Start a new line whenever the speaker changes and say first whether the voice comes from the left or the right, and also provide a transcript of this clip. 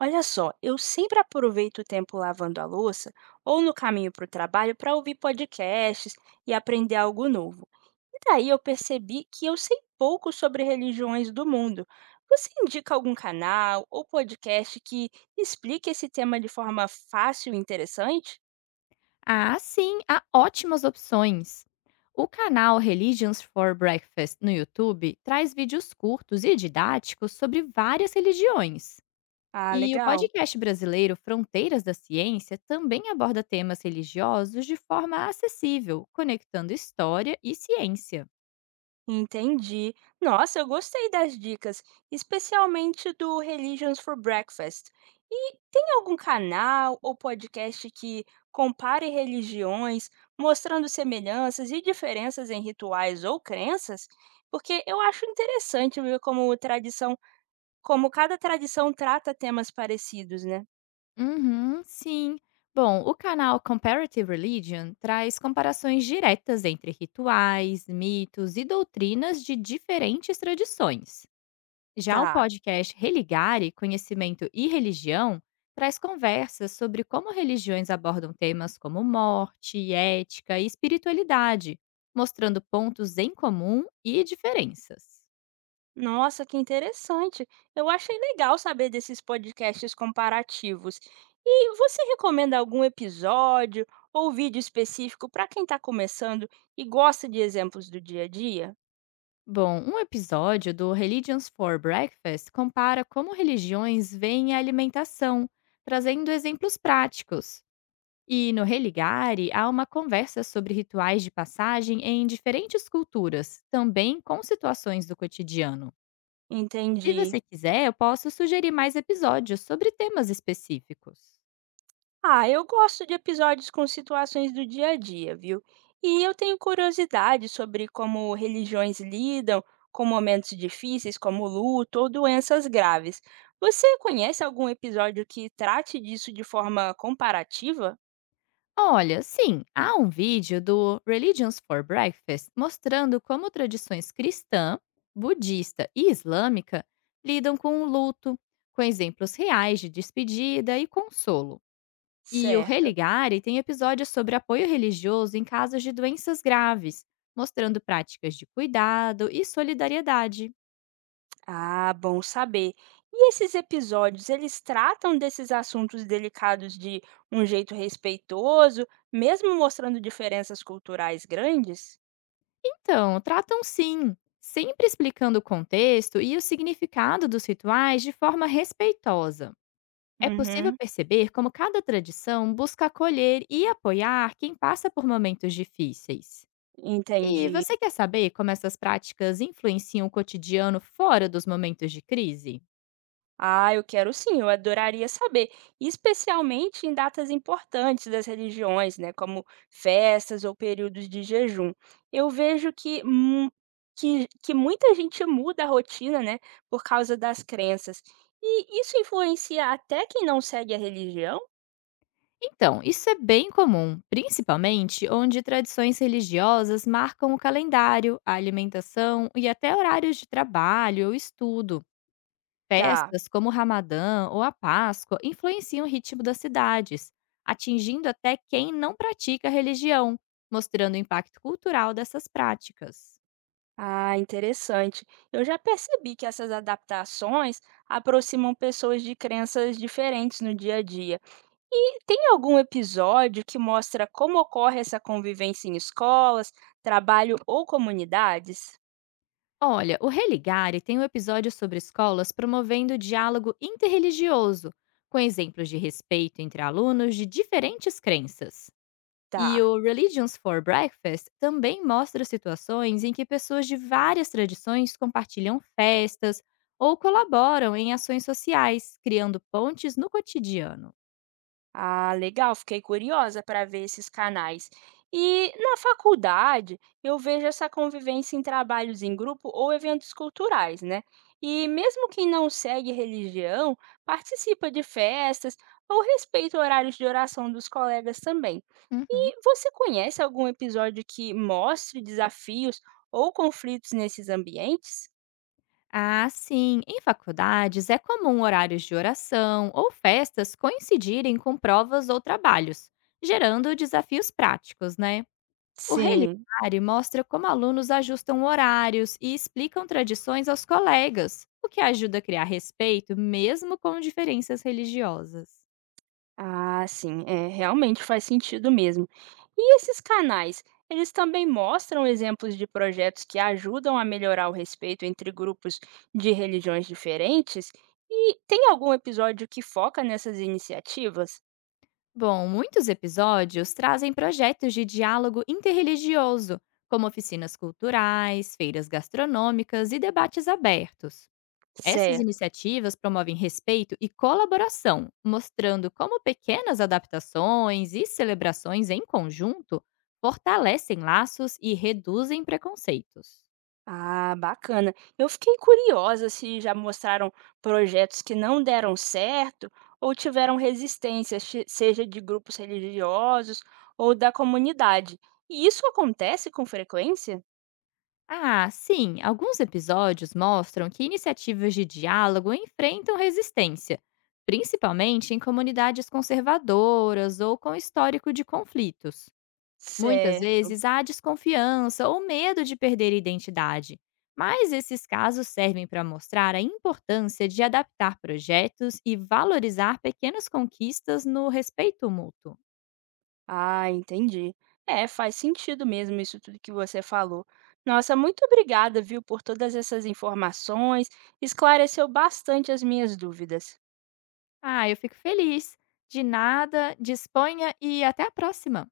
right: Olha só, eu sempre aproveito o tempo lavando a louça ou no caminho para o trabalho para ouvir podcasts e aprender algo novo. E daí eu percebi que eu sei pouco sobre religiões do mundo. Você indica algum canal ou podcast que explique esse tema de forma fácil e interessante?
left: Ah, sim, há ótimas opções. O canal Religions for Breakfast no YouTube traz vídeos curtos e didáticos sobre várias religiões.
right: Ah,
left: E o
right: legal.
left: podcast brasileiro Fronteiras da Ciência também aborda temas religiosos de forma acessível, conectando história e ciência.
right: Entendi. Nossa, eu gostei das dicas, especialmente do Religions for Breakfast. E tem algum canal ou podcast que compare religiões, mostrando semelhanças e diferenças em rituais ou crenças? Porque eu acho interessante ver como cada tradição trata temas parecidos, né?
left: Uhum, sim. Bom, o canal Comparative Religion traz comparações diretas entre rituais, mitos e doutrinas de diferentes tradições. Já o
right: Tá.
left: podcast Religare, Conhecimento e Religião, traz conversas sobre como religiões abordam temas como morte, ética e espiritualidade, mostrando pontos em comum e diferenças.
right: Nossa, que interessante. Eu achei legal saber desses podcasts comparativos. E você recomenda algum episódio ou vídeo específico para quem está começando e gosta de exemplos do dia a dia?
left: Bom, um episódio do Religions for Breakfast compara como religiões veem a alimentação, trazendo exemplos práticos. E no Religare há uma conversa sobre rituais de passagem em diferentes culturas, também com situações do cotidiano. Se
right: Entendi.
left: você quiser, eu posso sugerir mais episódios sobre temas específicos.
right: Ah, eu gosto de episódios com situações do dia a dia, viu? E eu tenho curiosidade sobre como religiões lidam com momentos difíceis, como luto ou doenças graves. Você conhece algum episódio que trate disso de forma comparativa?
left: Olha, sim, há um vídeo do Religions for Breakfast mostrando como tradições cristã, budista e islâmica lidam com o luto, com exemplos reais de despedida e consolo. E o
right: Certo.
left: Religare tem episódios sobre apoio religioso em casos de doenças graves, mostrando práticas de cuidado e solidariedade.
right: Ah, bom saber. E esses episódios, eles tratam desses assuntos delicados de um jeito respeitoso, mesmo mostrando diferenças culturais grandes?
left: Então, tratam sim, sempre explicando o contexto e o significado dos rituais de forma respeitosa. É possível
right: Uhum,
left: perceber como cada tradição busca acolher e apoiar quem passa por momentos difíceis. E
right: entendi.
left: você quer saber como essas práticas influenciam o cotidiano fora dos momentos de crise?
right: Ah, eu quero sim, eu adoraria saber, especialmente em datas importantes das religiões, né, como festas ou períodos de jejum. Eu vejo que muita gente muda a rotina, né, por causa das crenças. E isso influencia até quem não segue a religião?
left: Então, isso é bem comum, principalmente onde tradições religiosas marcam o calendário, a alimentação e até horários de trabalho ou estudo.
right: Tá.
left: Festas como o Ramadã ou a Páscoa influenciam o ritmo das cidades, atingindo até quem não pratica a religião, mostrando o impacto cultural dessas práticas.
right: Ah, interessante. Eu já percebi que essas adaptações aproximam pessoas de crenças diferentes no dia a dia. E tem algum episódio que mostra como ocorre essa convivência em escolas, trabalho ou comunidades?
left: Olha, o Religare tem um episódio sobre escolas promovendo o diálogo interreligioso, com exemplos de respeito entre alunos de diferentes crenças. E
right: Tá.
left: o Religions for Breakfast também mostra situações em que pessoas de várias tradições compartilham festas ou colaboram em ações sociais, criando pontes no cotidiano.
right: Ah, legal, fiquei curiosa para ver esses canais. E na faculdade, eu vejo essa convivência em trabalhos em grupo ou eventos culturais, né? E mesmo quem não segue religião, participa de festas ou respeita horários de oração dos colegas também.
left: Uhum.
right: E você conhece algum episódio que mostre desafios ou conflitos nesses ambientes?
left: Ah, sim, em faculdades é comum horários de oração ou festas coincidirem com provas ou trabalhos, gerando desafios práticos, né? O
right: Sim.
left: relicário mostra como alunos ajustam horários e explicam tradições aos colegas, o que ajuda a criar respeito mesmo com diferenças religiosas.
right: Ah, sim, é, realmente faz sentido mesmo. E esses canais, eles também mostram exemplos de projetos que ajudam a melhorar o respeito entre grupos de religiões diferentes? E tem algum episódio que foca nessas iniciativas?
left: Bom, muitos episódios trazem projetos de diálogo interreligioso, como oficinas culturais, feiras gastronômicas e debates abertos. Essas
right: Certo.
left: iniciativas promovem respeito e colaboração, mostrando como pequenas adaptações e celebrações em conjunto fortalecem laços e reduzem preconceitos.
right: Ah, bacana. Eu fiquei curiosa se já mostraram projetos que não deram certo ou tiveram resistência, seja de grupos religiosos ou da comunidade. E isso acontece com frequência?
left: Ah, sim, alguns episódios mostram que iniciativas de diálogo enfrentam resistência, principalmente em comunidades conservadoras ou com histórico de conflitos. Muitas
right: Certo.
left: vezes há desconfiança ou medo de perder a identidade, mas esses casos servem para mostrar a importância de adaptar projetos e valorizar pequenas conquistas no respeito mútuo.
right: Ah, entendi. É, faz sentido mesmo isso tudo que você falou. Nossa, muito obrigada, viu, por todas essas informações. Esclareceu bastante as minhas dúvidas.
left: Ah, eu fico feliz. De nada, disponha e até a próxima!